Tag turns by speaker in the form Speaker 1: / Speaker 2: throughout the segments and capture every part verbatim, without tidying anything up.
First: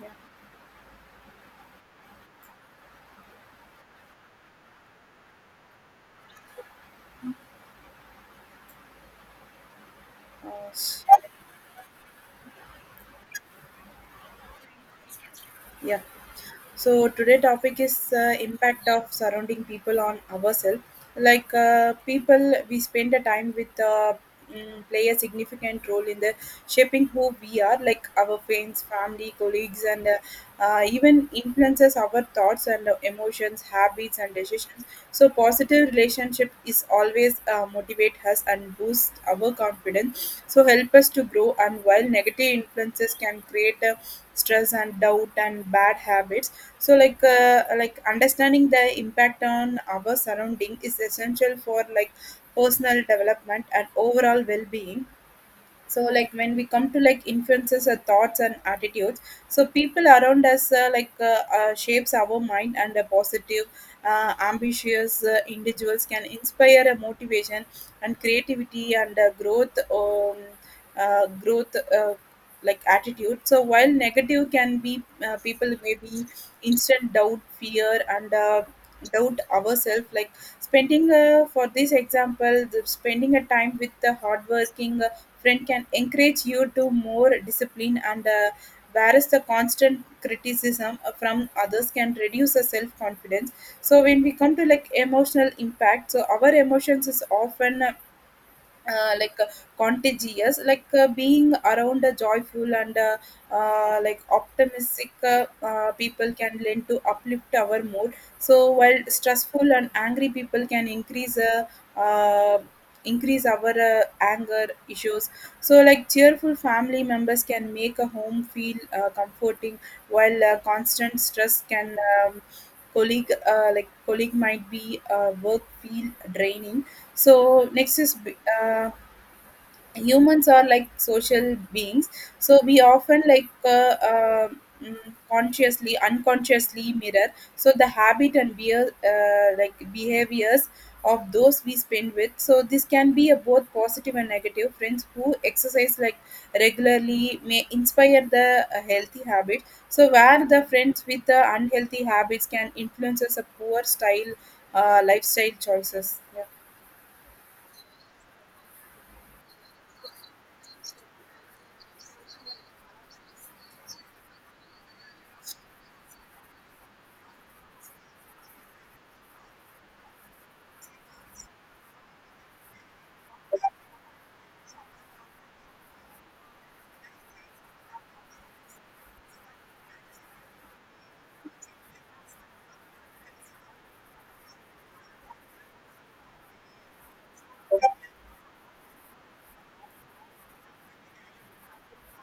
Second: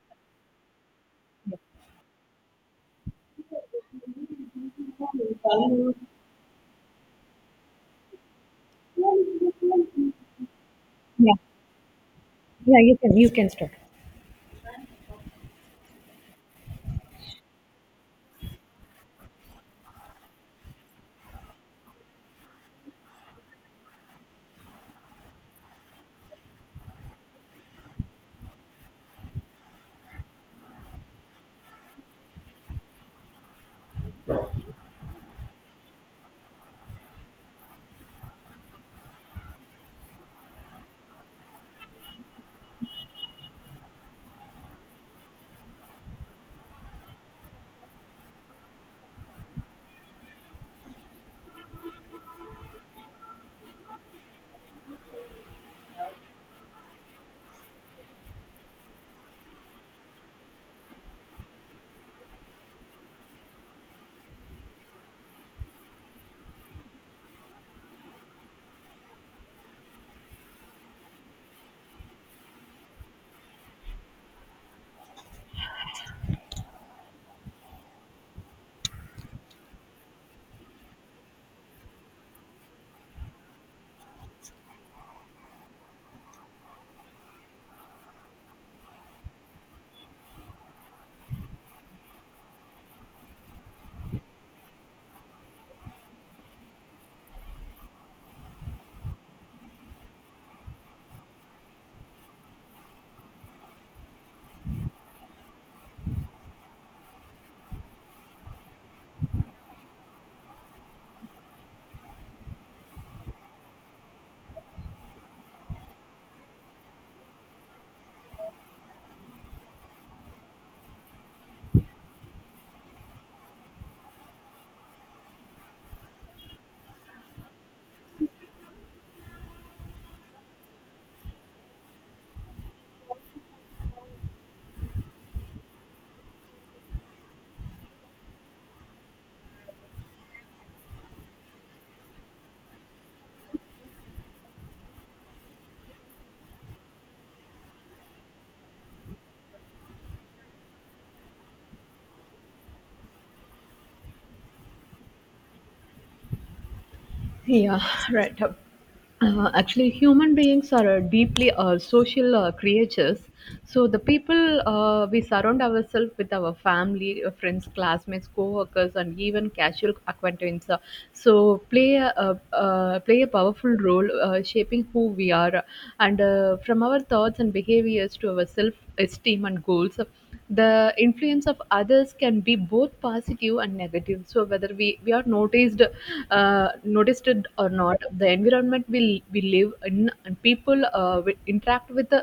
Speaker 1: Yeah. Uh, s- yeah. So today topic is uh, impact of surrounding people on ourselves. Like uh, people, we spend the time with uh, mm, play a significant role in the shaping who we are, like our friends, family, colleagues, and uh, uh, even influences our thoughts and uh, emotions, habits, and decisions. So positive relationship is always uh, motivate us and boost our confidence, so help us to grow. And while negative influences can create uh, stress and doubt and bad habits, so like uh, like understanding the impact on our surrounding is essential for like personal development and overall well-being. So like when we come to like influences our thoughts and attitudes, so people around us uh, like uh, uh, shapes our mind, and a positive uh, ambitious uh, individuals can inspire a motivation and creativity and uh, growth um, uh, growth uh, like attitude. So while negative can be uh, people may be instant doubt, fear and uh, doubt ourselves. Like spending uh, for this example, the spending a time with the hardworking friend can encourage you to more discipline, and uh, whereas the constant criticism uh, from others can reduce the self confidence. So when we come to like emotional impact, so our emotions is often uh, uh, like uh, contagious. Like uh, being around a joyful and uh, uh, like optimistic uh, uh, people can lend to uplift our mood. So while stressful and angry people can increase uh, uh, increase our uh, anger issues. So like cheerful family members can make a home feel uh, comforting, while uh, constant stress can um, colleague, uh, like colleague might be uh, work feel draining. So next is, uh, humans are like social beings, so we often like uh, uh, mm, consciously unconsciously mirror, so the habit and beer, uh, like behaviors of those we spend with. So this can be a both positive and negative. Friends who exercise like regularly may inspire the uh, healthy habit, so where the friends with the unhealthy habits can influence us a poor style uh, lifestyle choices, yeah.
Speaker 2: Yeah, right. Uh, actually, human beings are uh, deeply uh, social uh, creatures. So the people uh, we surround ourselves with our family, uh, friends, classmates, co-workers, and even casual acquaintances. uh, So play a, uh, uh, play a powerful role uh, shaping who we are, and uh, from our thoughts and behaviors to our self-esteem and goals, the influence of others can be both positive and negative. So whether we we are noticed, uh, noticed it or not, the environment we we live in and people uh, we interact with uh,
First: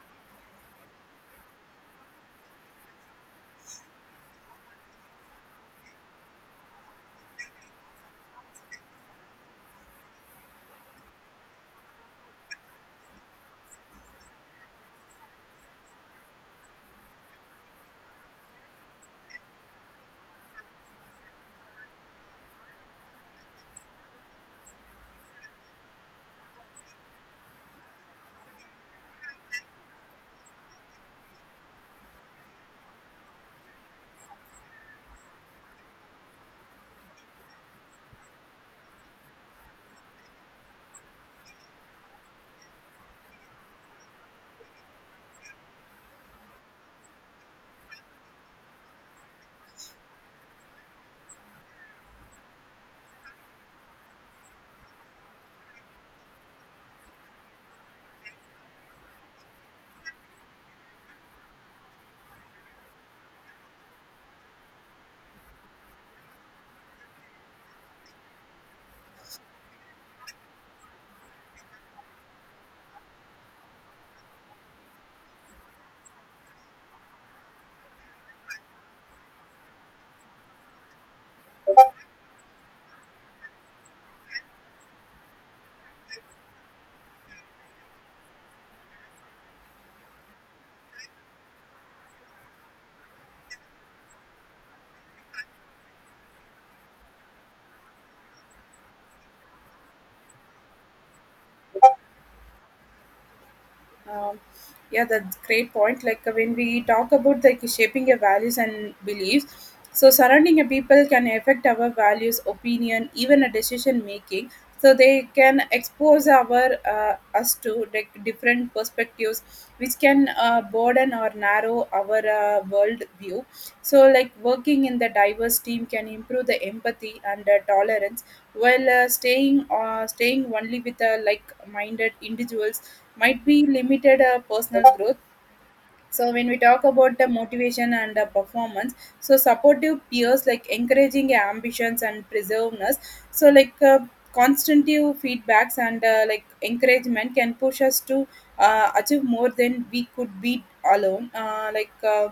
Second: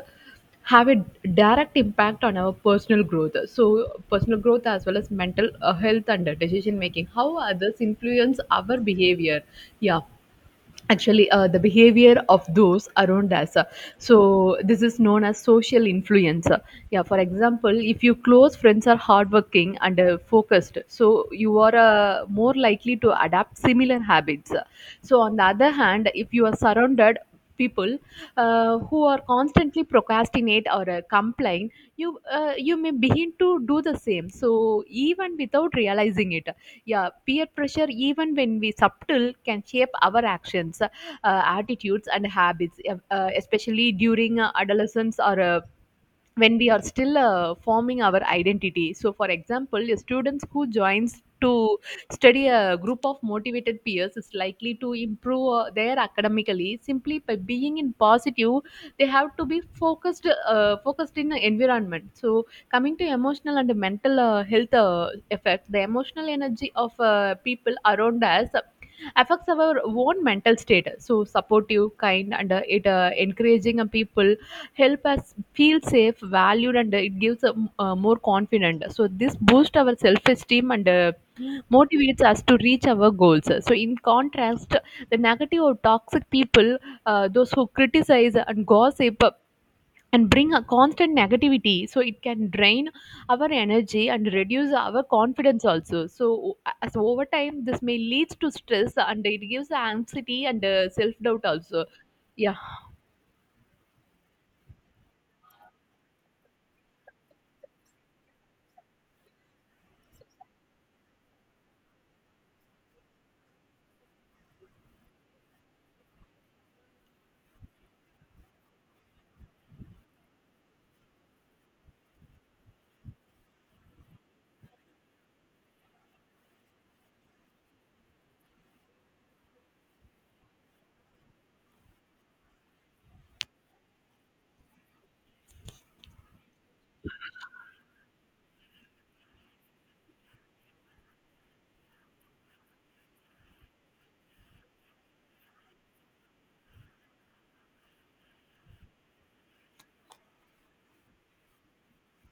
Speaker 2: have a direct impact on our personal growth. So personal growth as well as mental uh, health and decision making. How others influence our behavior, yeah. Actually, uh, the behavior of those around us, so this is known as social influence. Yeah, for example, if your close friends are hardworking and uh, focused, so you are uh, more likely to adapt similar habits. So on the other hand, if you are surrounded people, uh, who are constantly procrastinate or uh, complain, you uh, you may begin to do the same, so even without realizing it. Yeah, peer pressure, even when we subtle, can shape our actions, uh, attitudes, and habits, uh, uh, especially during uh, adolescence or uh, when we are still uh, forming our identity. So for example, a students who joins to study a group of motivated peers is likely to improve uh, their academically, simply by being in positive, they have to be focused, uh, focused in the environment. So coming to emotional and mental uh, health uh, effect, the emotional energy of uh, people around us affects our own mental state. So supportive, kind, and uh, it uh, encouraging uh, people help us feel safe, valued, and uh, it gives uh, m- uh, more confident. So this boosts our self-esteem and uh, motivates us to reach our goals. So in contrast, the negative or toxic people, uh, those who criticize and gossip, and bring a constant negativity, so it can drain our energy and reduce our confidence also. So uh, as over time this may leads to stress, and it gives anxiety and uh, self doubt also. Yeah.
Speaker 1: Um, yeah, that's great point. Like uh, when we talk about like shaping your values and beliefs, so surrounding a people can affect our values, opinion, even a decision making. So they can expose our uh, us to like different perspectives, which can uh, broaden or narrow our uh, world view. So like working in the diverse team can improve the empathy and uh, tolerance, while uh, staying uh, staying only with uh, like minded individuals might be limited uh, personal growth. So when we talk about the motivation and the performance, so supportive peers like encouraging ambitions and preserveness, so like uh, constructive feedbacks and uh, like encouragement can push us to uh, achieve more than we could be alone. Uh, like uh,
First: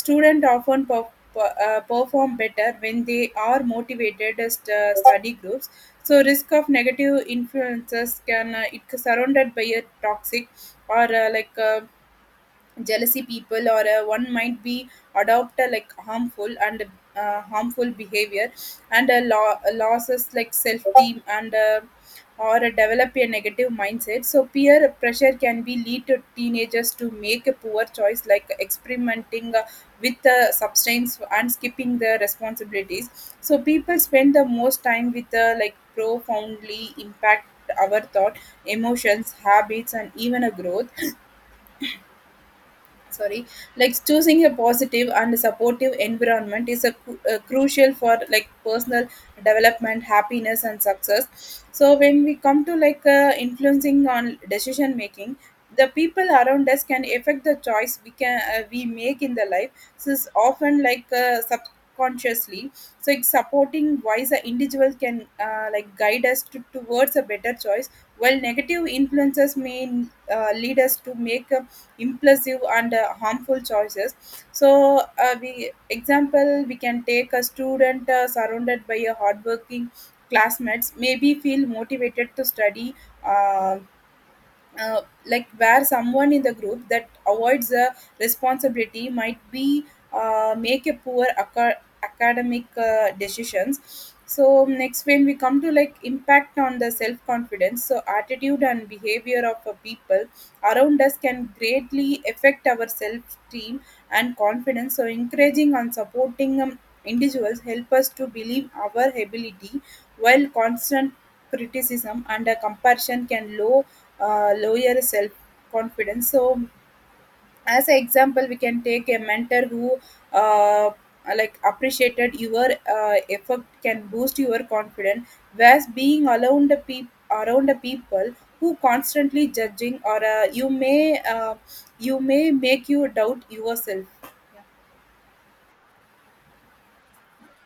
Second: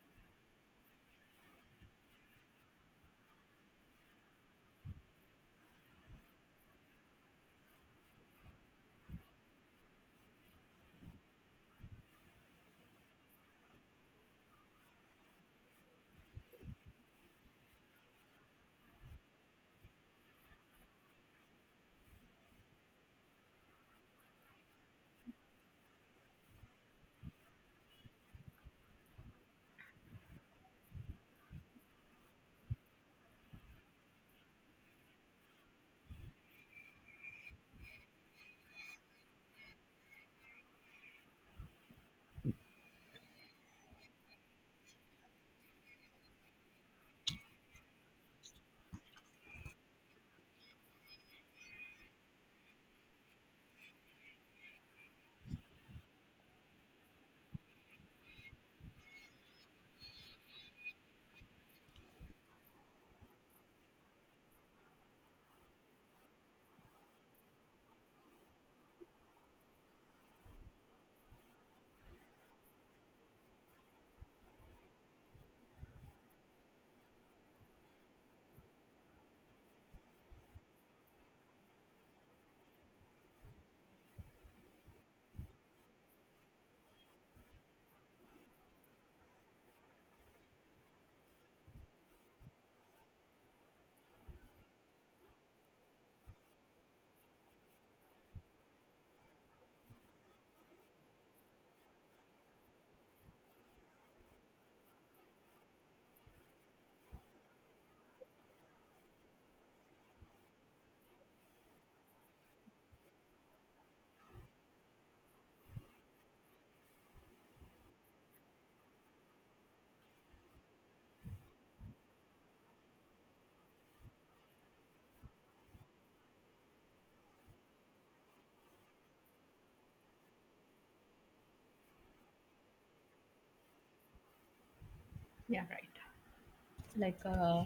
Speaker 1: student often per- per- uh, perform better when they are motivated as uh, study groups. So risk of negative influences can uh, it surrounded by a toxic or uh, like uh, jealousy people, or uh, one might be adopt a like harmful and uh, harmful behavior and uh, lo- losses like self-esteem and uh, or uh, develop a negative mindset. So peer pressure can be lead to teenagers to make a poor choice, like experimenting uh, with uh, substance and skipping their responsibilities. So people spend the most time with uh, like profoundly impact our thought, emotions, habits and even a growth. Sorry, like choosing a positive and supportive environment is a, cru- a crucial for like personal development, happiness and success. So when we come to like uh, influencing on decision making, the people around us can affect the choice we can uh, we make in the life. So it's often like uh, subconsciously. So it's supporting wise, the individual can uh, like guide us to, towards a better choice, while negative influences may uh, lead us to make a impulsive and uh, harmful choices. So uh, we example, we can take a student uh, surrounded by a hardworking classmates, maybe feel motivated to study, uh, uh, like where someone in the group that avoids the responsibility might be uh, make a poor aca- academic uh, decisions. So next, when we come to like impact on the self confidence, so attitude and behavior of uh, people around us can greatly affect our self esteem and confidence. So encouraging and supporting um, individuals help us to believe our ability, while constant criticism and a comparison can lower uh, lower self confidence. So as an example, we can take a mentor who uh, like appreciated your uh, effort can boost your confidence, whereas being around the peop- around the people who constantly judging or uh, you may uh, you may make you doubt yourself.
Speaker 2: Yeah, right. like uh,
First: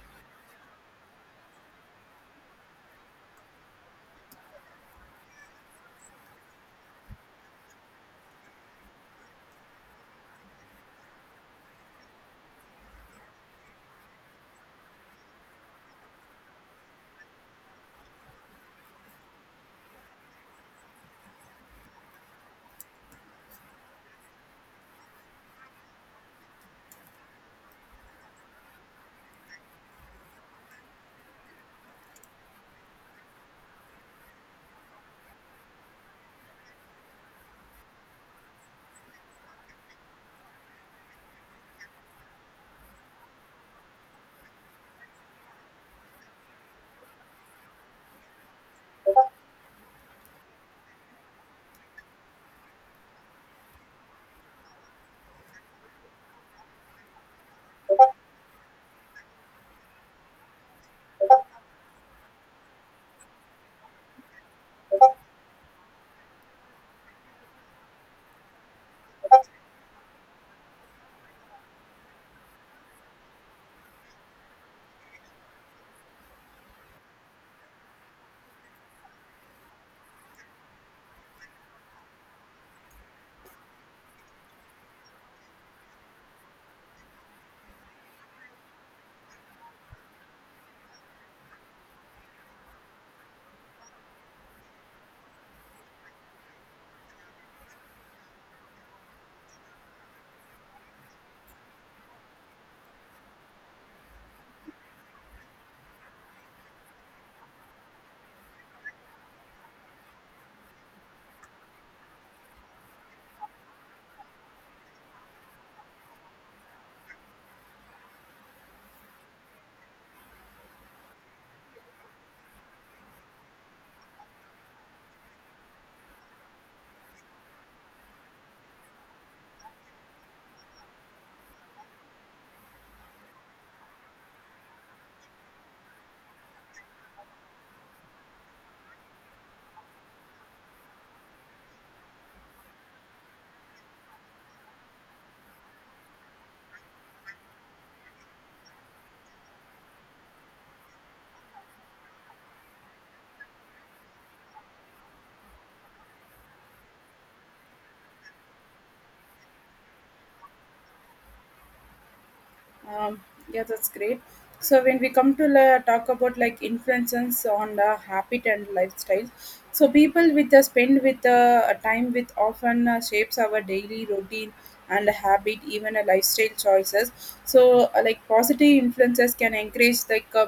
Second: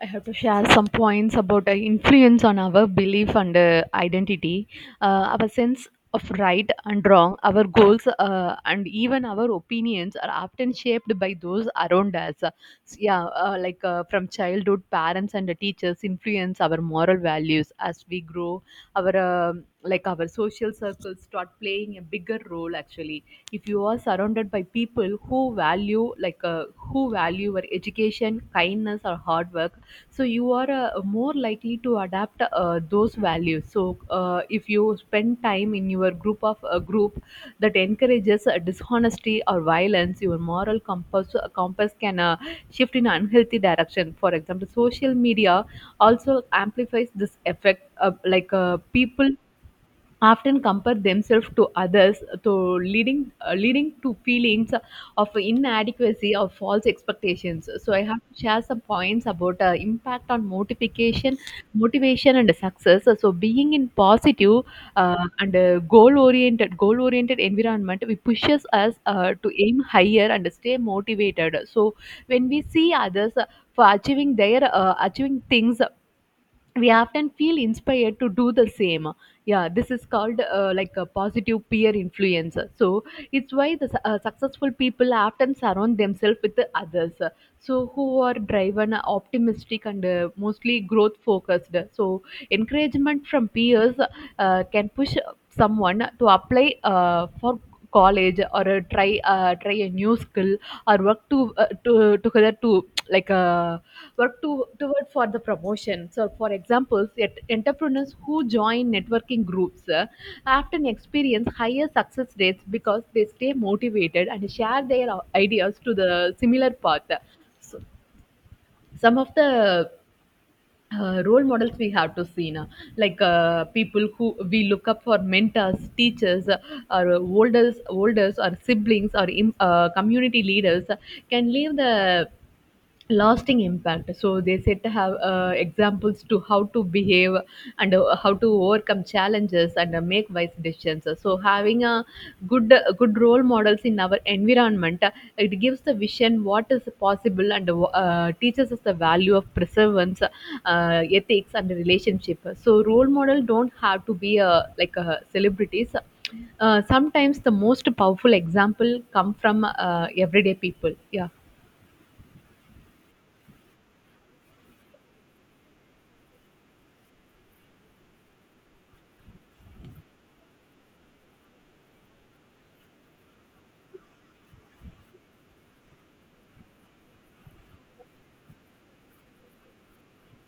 Speaker 2: I have to share some points about uh, influence on our belief and uh, identity, uh, our sense of right and wrong, our goals, uh, and even our opinions are often shaped by those around us. So, yeah, uh, like uh, from childhood, parents and teachers influence our moral values as we grow. Our um like our social circles start playing a bigger role actually. If you are surrounded by people who value like uh, who value your education, kindness or hard work, so you are uh, more likely to adapt uh, those values. So uh, if you spend time in your group of a group that encourages uh, dishonesty or violence, your moral compass uh, compass can uh, shift in unhealthy direction. For example, social media also amplifies this effect of like uh, people often compare themselves to others, to leading uh, leading to feelings of inadequacy or false expectations. So I have to share some points about uh, impact on motivation, motivation and success. So being in positive uh, and uh, goal oriented, goal oriented environment we pushes us uh, to aim higher and stay motivated. So when we see others uh, for achieving their uh, achieving things, we often feel inspired to do the same. Yeah, this is called uh, like a positive peer influence. So it's why the su- uh, successful people often surround themselves with the others, so who are driven, optimistic and uh, mostly growth focused. So encouragement from peers uh, can push someone to apply uh, for college, or uh, try uh, try a new skill, or work to, uh, to together to like uh, work to, toward for the promotion. So, for example, yet entrepreneurs who join networking groups uh, often experience higher success rates because they stay motivated and share their uh, ideas to the similar path. So, some of the uh, role models we have to see now, like uh, people who we look up for, mentors, teachers, uh, or olders, olders, or siblings, or im- uh, community leaders, uh, can leave the lasting impact. So they said to have uh, examples to how to behave, and uh, how to overcome challenges, and uh, make wise decisions. So having a good, uh, good role models in our environment uh, it gives the vision what is possible, and uh, teaches us the value of perseverance, uh, ethics and relationship. So role model don't have to be uh, like uh, celebrities. Uh, sometimes the most powerful example come from uh, everyday people. Yeah.
Speaker 1: Um, yeah, that's great. So when we come to la talk about like influences on the habit and lifestyle, so people with the spend with the uh, time with often uh, shapes our daily routine and habit, even a lifestyle choices. So uh, like positive influences can encourage like uh,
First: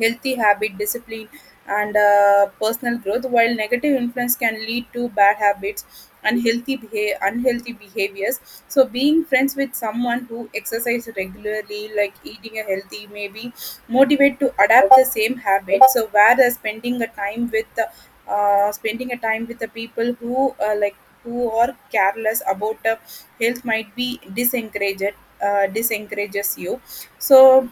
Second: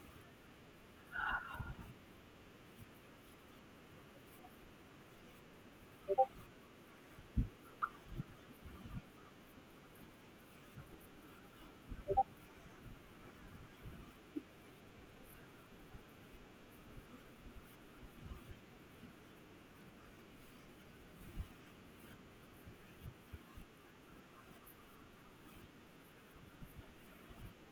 Speaker 1: healthy habit, discipline and uh, personal growth, while negative influence can lead to bad habits, unhealthy behavior unhealthy behaviors. So being friends with someone who exercise regularly, like eating a healthy, maybe motivate to adapt the same habit. So whereas spending a time with the uh, spending a time with the people who uh, like who are careless about the health might be disencouraged uh, disencourages you. So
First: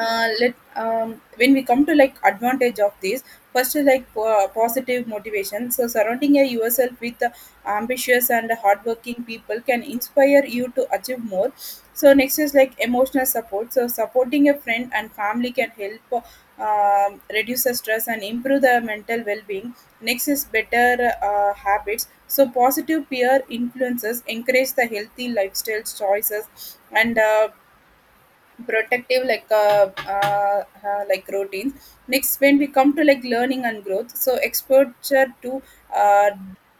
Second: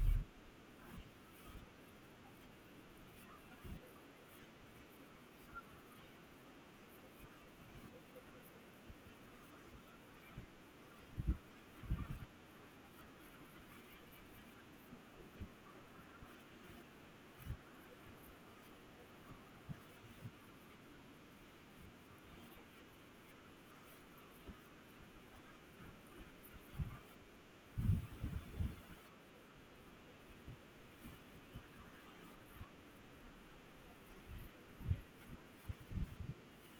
Speaker 1: uh, let um, when we come to like advantage of this, first is like po- positive motivation. So surrounding your- yourself with uh, ambitious and hardworking people can inspire you to achieve more. So next is like emotional support. So supporting a friend and family can help uh, reduce the stress and improve the mental well-being. Next is better uh, habits. So positive peer influences encourage the healthy lifestyle choices and uh, protective like uh, uh, uh, like routines. Next, when we come to like learning and growth, so exposure to uh,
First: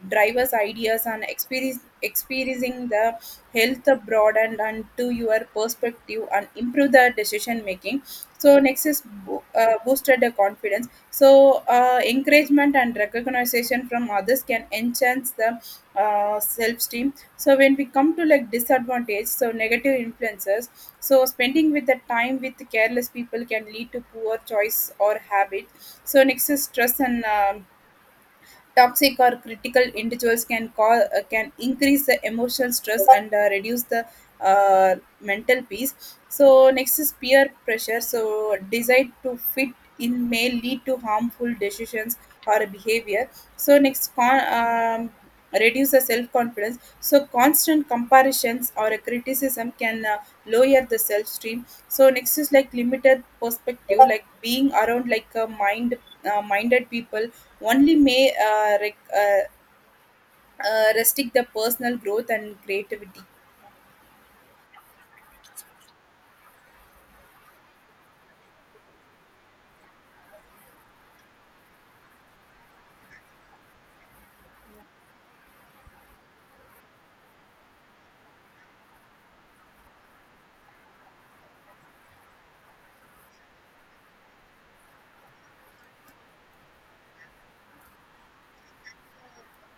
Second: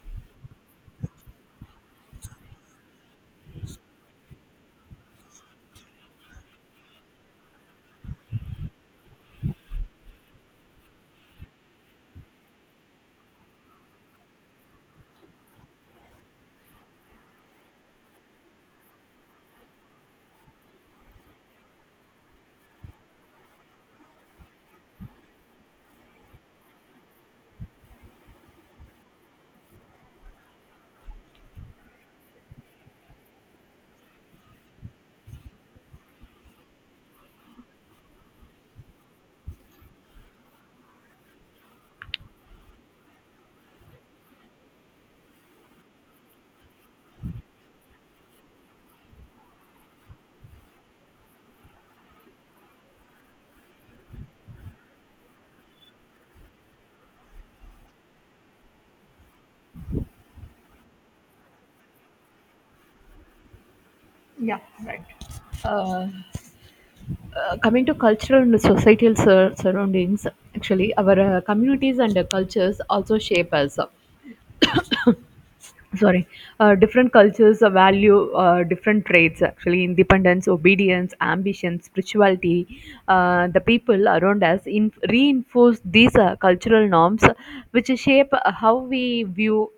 Speaker 1: drivers ideas and experience experiencing the health abroad and, and to your perspective and improve the decision making. So next is bo- uh, boosted the confidence. So uh, encouragement and recognition from others can enhance the uh, self-esteem. So when we come to like disadvantage, so negative influences, so spending with the time with careless people can lead to poor choice or habit. So next is stress and um, toxic or critical individuals can cause uh, can increase the emotional stress and uh, reduce the uh, mental peace. So next is peer pressure. So desire to fit in may lead to harmful decisions or behavior. So next con. Um, reduce the self-confidence, so constant comparisons or a criticism can uh, lower the self-esteem. So next is like limited perspective, like being around like a mind uh, minded people only may uh, rec- uh, uh, restrict the personal growth and creativity.
Speaker 2: uh, uh, Coming to cultural and societal sur- surroundings, actually, our uh, communities and uh, cultures also shape us. Sorry, uh, different cultures uh, value uh, different traits, actually independence, obedience, ambition, spirituality. Uh, the people around us in- reinforce these uh, cultural norms, which shape how we view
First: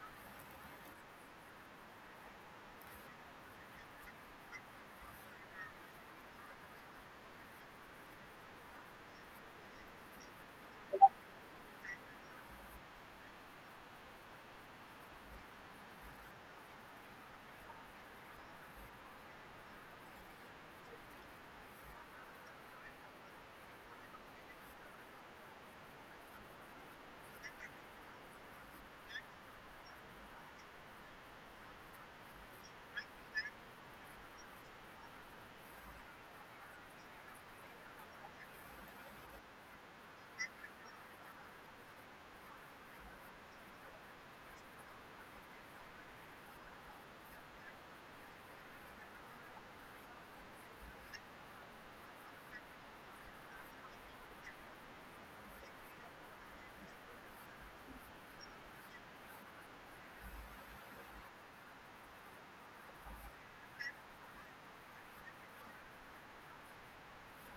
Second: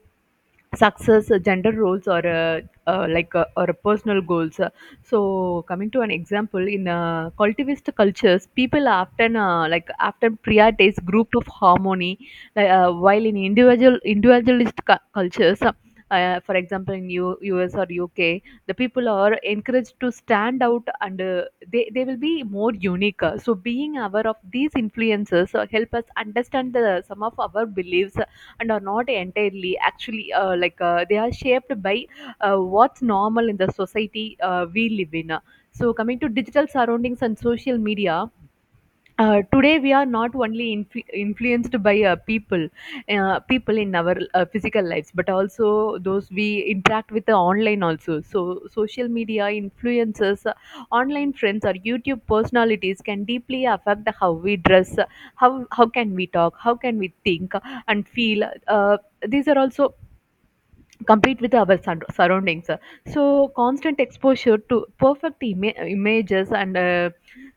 Speaker 2: success, uh, gender roles, or uh, uh, like uh, or personal goals. Uh, so coming to an example, in uh, collectivist cultures people often uh, like often prioritize group of harmony, like, uh, while in individual, individualist cu- cultures, uh, uh, for example in U- us or uk, the people are encouraged to stand out and uh, they, they will be more unique. Uh, so being aware of these influences uh, help us understand the, some of our beliefs and are not entirely, actually uh, like uh, they are shaped by uh, what's normal in the society uh, we live in. So coming to digital surroundings and social media, uh, today we are not only influ- influenced by uh, people, uh, people in our uh, physical lives but also those we interact with the online also. So social media influences, uh, online friends or YouTube personalities can deeply affect how we dress, how how can we talk, how can we think and feel. Uh, these are also complete with our sur- surroundings. So constant exposure to perfect ima- images and uh,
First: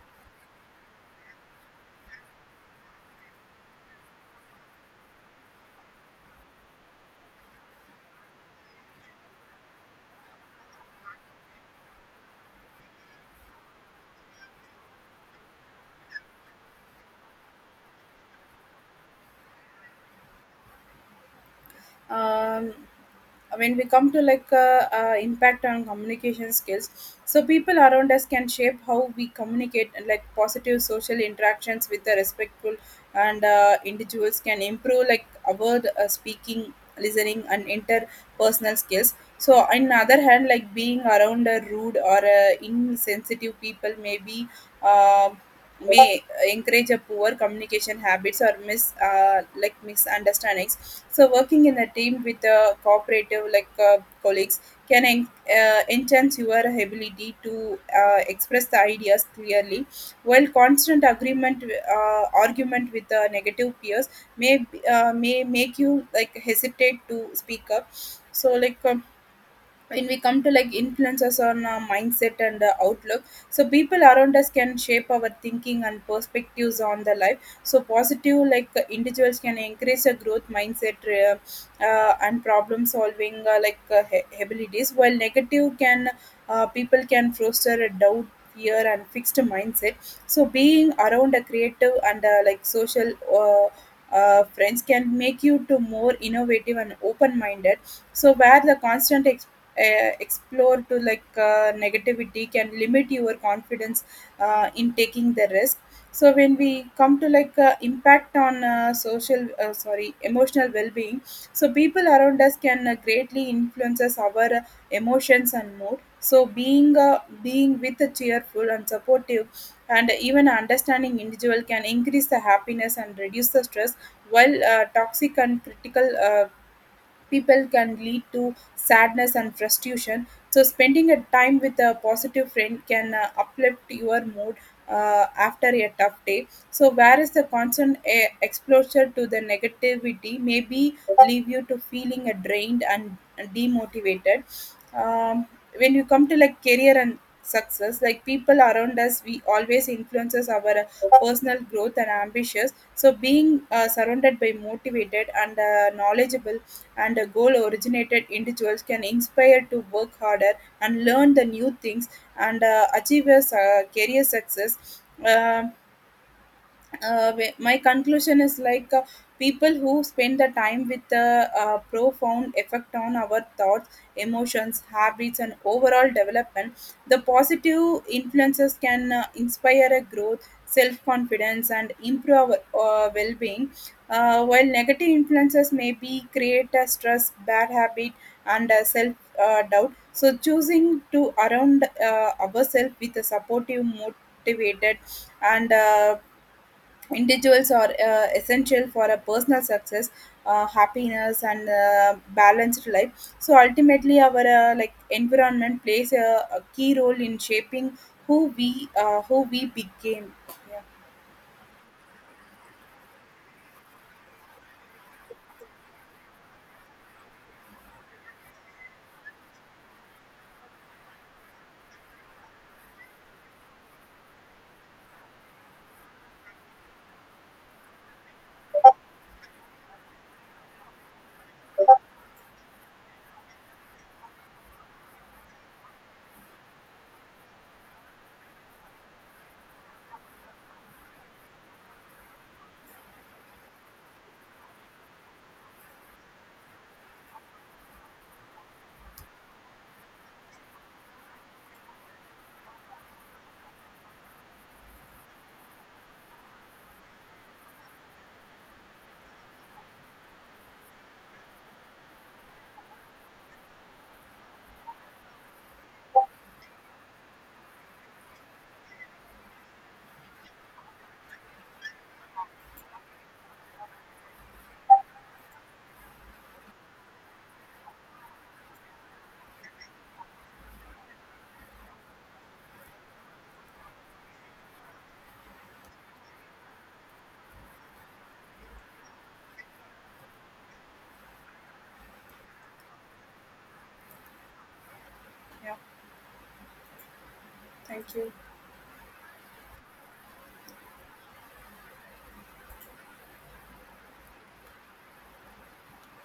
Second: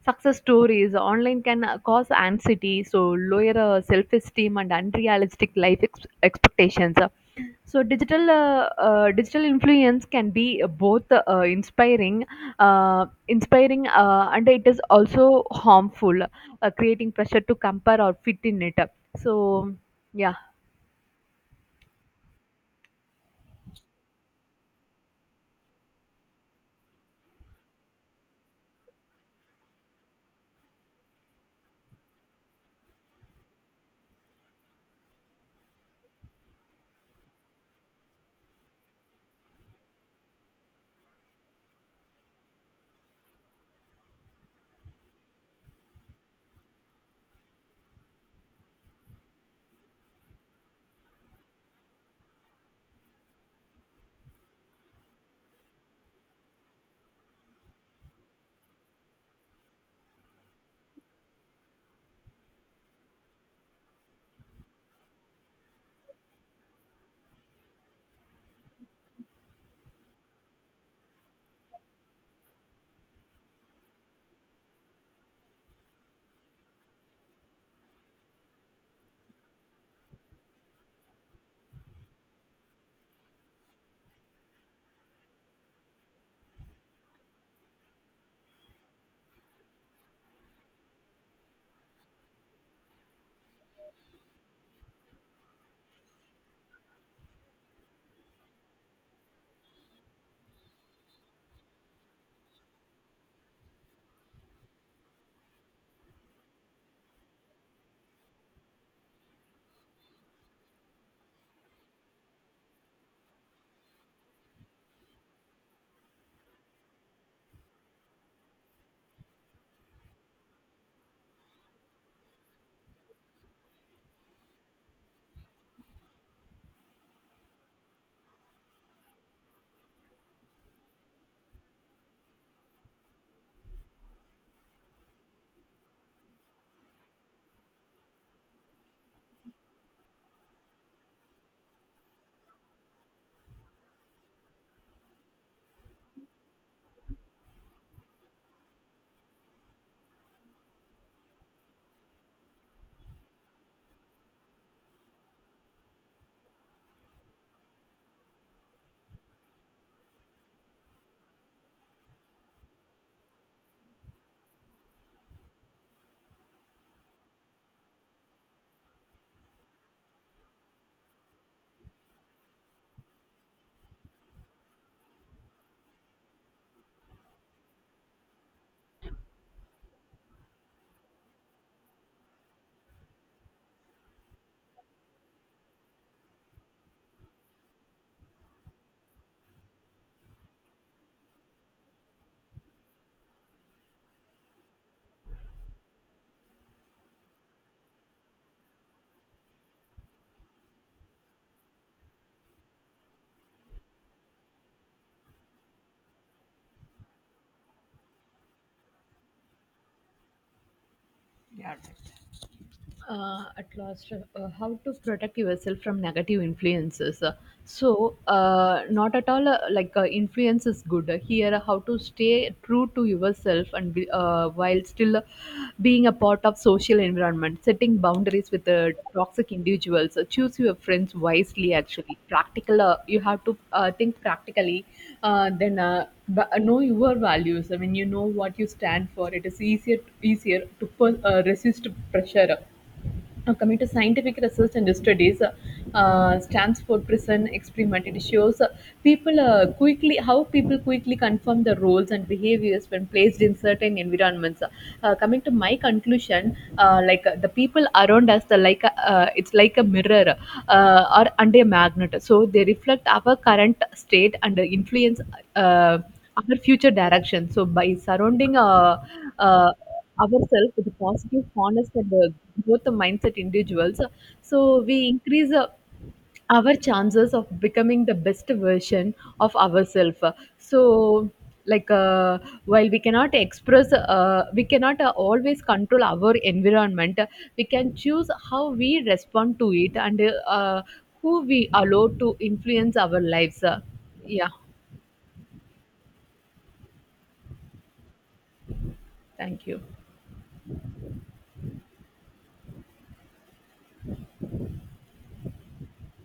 Speaker 2: success stories online can uh, cause anxiety, so lower uh, self-esteem and unrealistic life ex- expectations. So digital uh, uh, digital influence can be both uh, inspiring uh, inspiring uh, and it is also harmful, uh, creating pressure to compare or fit in it. So, yeah.
Speaker 1: um, when we come to like uh, uh, impact on communication skills, so people around us can shape how we communicate, and like positive social interactions with the respectful and uh, individuals can improve like our uh, speaking, listening and interpersonal skills. So on other hand, like being around a rude or uh, insensitive people may be uh, may encourage a poor communication habits or mis uh, like misunderstandings. So working in a team with a cooperative like uh, colleagues can en- uh, enhance your ability to uh, express the ideas clearly, while constant agreement uh, argument with the negative peers may uh, may make you like hesitate to speak up. So like. Um, when we come to like influences on our mindset and uh, outlook, so people around us can shape our thinking and perspectives on the life. So positive like uh, individuals can increase a growth mindset uh, uh, and problem solving uh, like uh, ha- abilities, while negative can uh, people can foster a doubt, fear and fixed mindset. So being around a creative and uh, like social uh, uh, friends can make you to more innovative and open minded. So where the constant uh, explore to like uh, negativity can limit your confidence uh, in taking the risk. So when we come to like uh, impact on uh, social, uh, sorry, emotional well-being, so people around us can uh, greatly influences our uh, emotions and mood. So being uh, being with a cheerful and supportive and even understanding individual can increase the happiness and reduce the stress, while uh, toxic and critical uh, people can lead to sadness and frustration. So spending a time with a positive friend can uh, uplift your mood uh, after a tough day. So whereas the constant uh, exposure to the negativity maybe leave you to feeling uh, drained and demotivated. um, when you come to like career and success, like people around us, we always influences our uh, personal growth and ambitions. So being uh, surrounded by motivated and uh, knowledgeable and uh, goal originated individuals can inspire to work harder and learn the new things and uh, achieve a uh, career success. Um uh, wh- my conclusion is like uh, people who spend the time with the uh, profound effect on our thoughts, emotions, habits and overall development. The positive influences can uh, inspire a growth, self-confidence and improve our uh, well-being, uh, while negative influences may be create a stress, bad habit and uh, self uh, doubt. So choosing to around uh, ourselves with a supportive, motivated and uh, individuals are uh, essential for a personal success, uh, happiness, and uh, balanced life. So ultimately, our uh, like environment plays a, a key role in shaping who we uh, who we became. Yeah,
Speaker 2: Uh, at last, uh, uh, how to protect yourself from negative influences. Uh, so uh, not at all uh, like uh, influence is good. Uh, here uh, how to stay true to yourself and be, uh, while still uh, being a part of social environment. Setting boundaries with uh, toxic individuals. Uh, choose your friends wisely, actually practical, uh, you have to uh, think practically, uh, then uh, b- uh, know your values. I mean, you know what you stand for, it is easier, easier to per- uh, resist pressure. Now, coming to scientific research and studies, uh, uh, Stanford prison experiment, it shows uh, people uh, quickly how people quickly confirm the roles and behaviors when placed in certain environments. Uh, coming to my conclusion, uh, like uh, the people around us, the like a, uh, it's like a mirror uh, or under a magnet, so they reflect our current state and influence uh, our future direction. So by surrounding. Uh, uh, Ourselves with positive, honest, and uh, growth mindset individuals. So we increase uh, our chances of becoming the best version of ourselves. So like uh, while we cannot express uh, we cannot uh, always control our environment, we can choose how we respond to it, and uh, who we allow to influence our lives. Yeah,
Speaker 1: yeah. Thank you.
Speaker 2: thank you.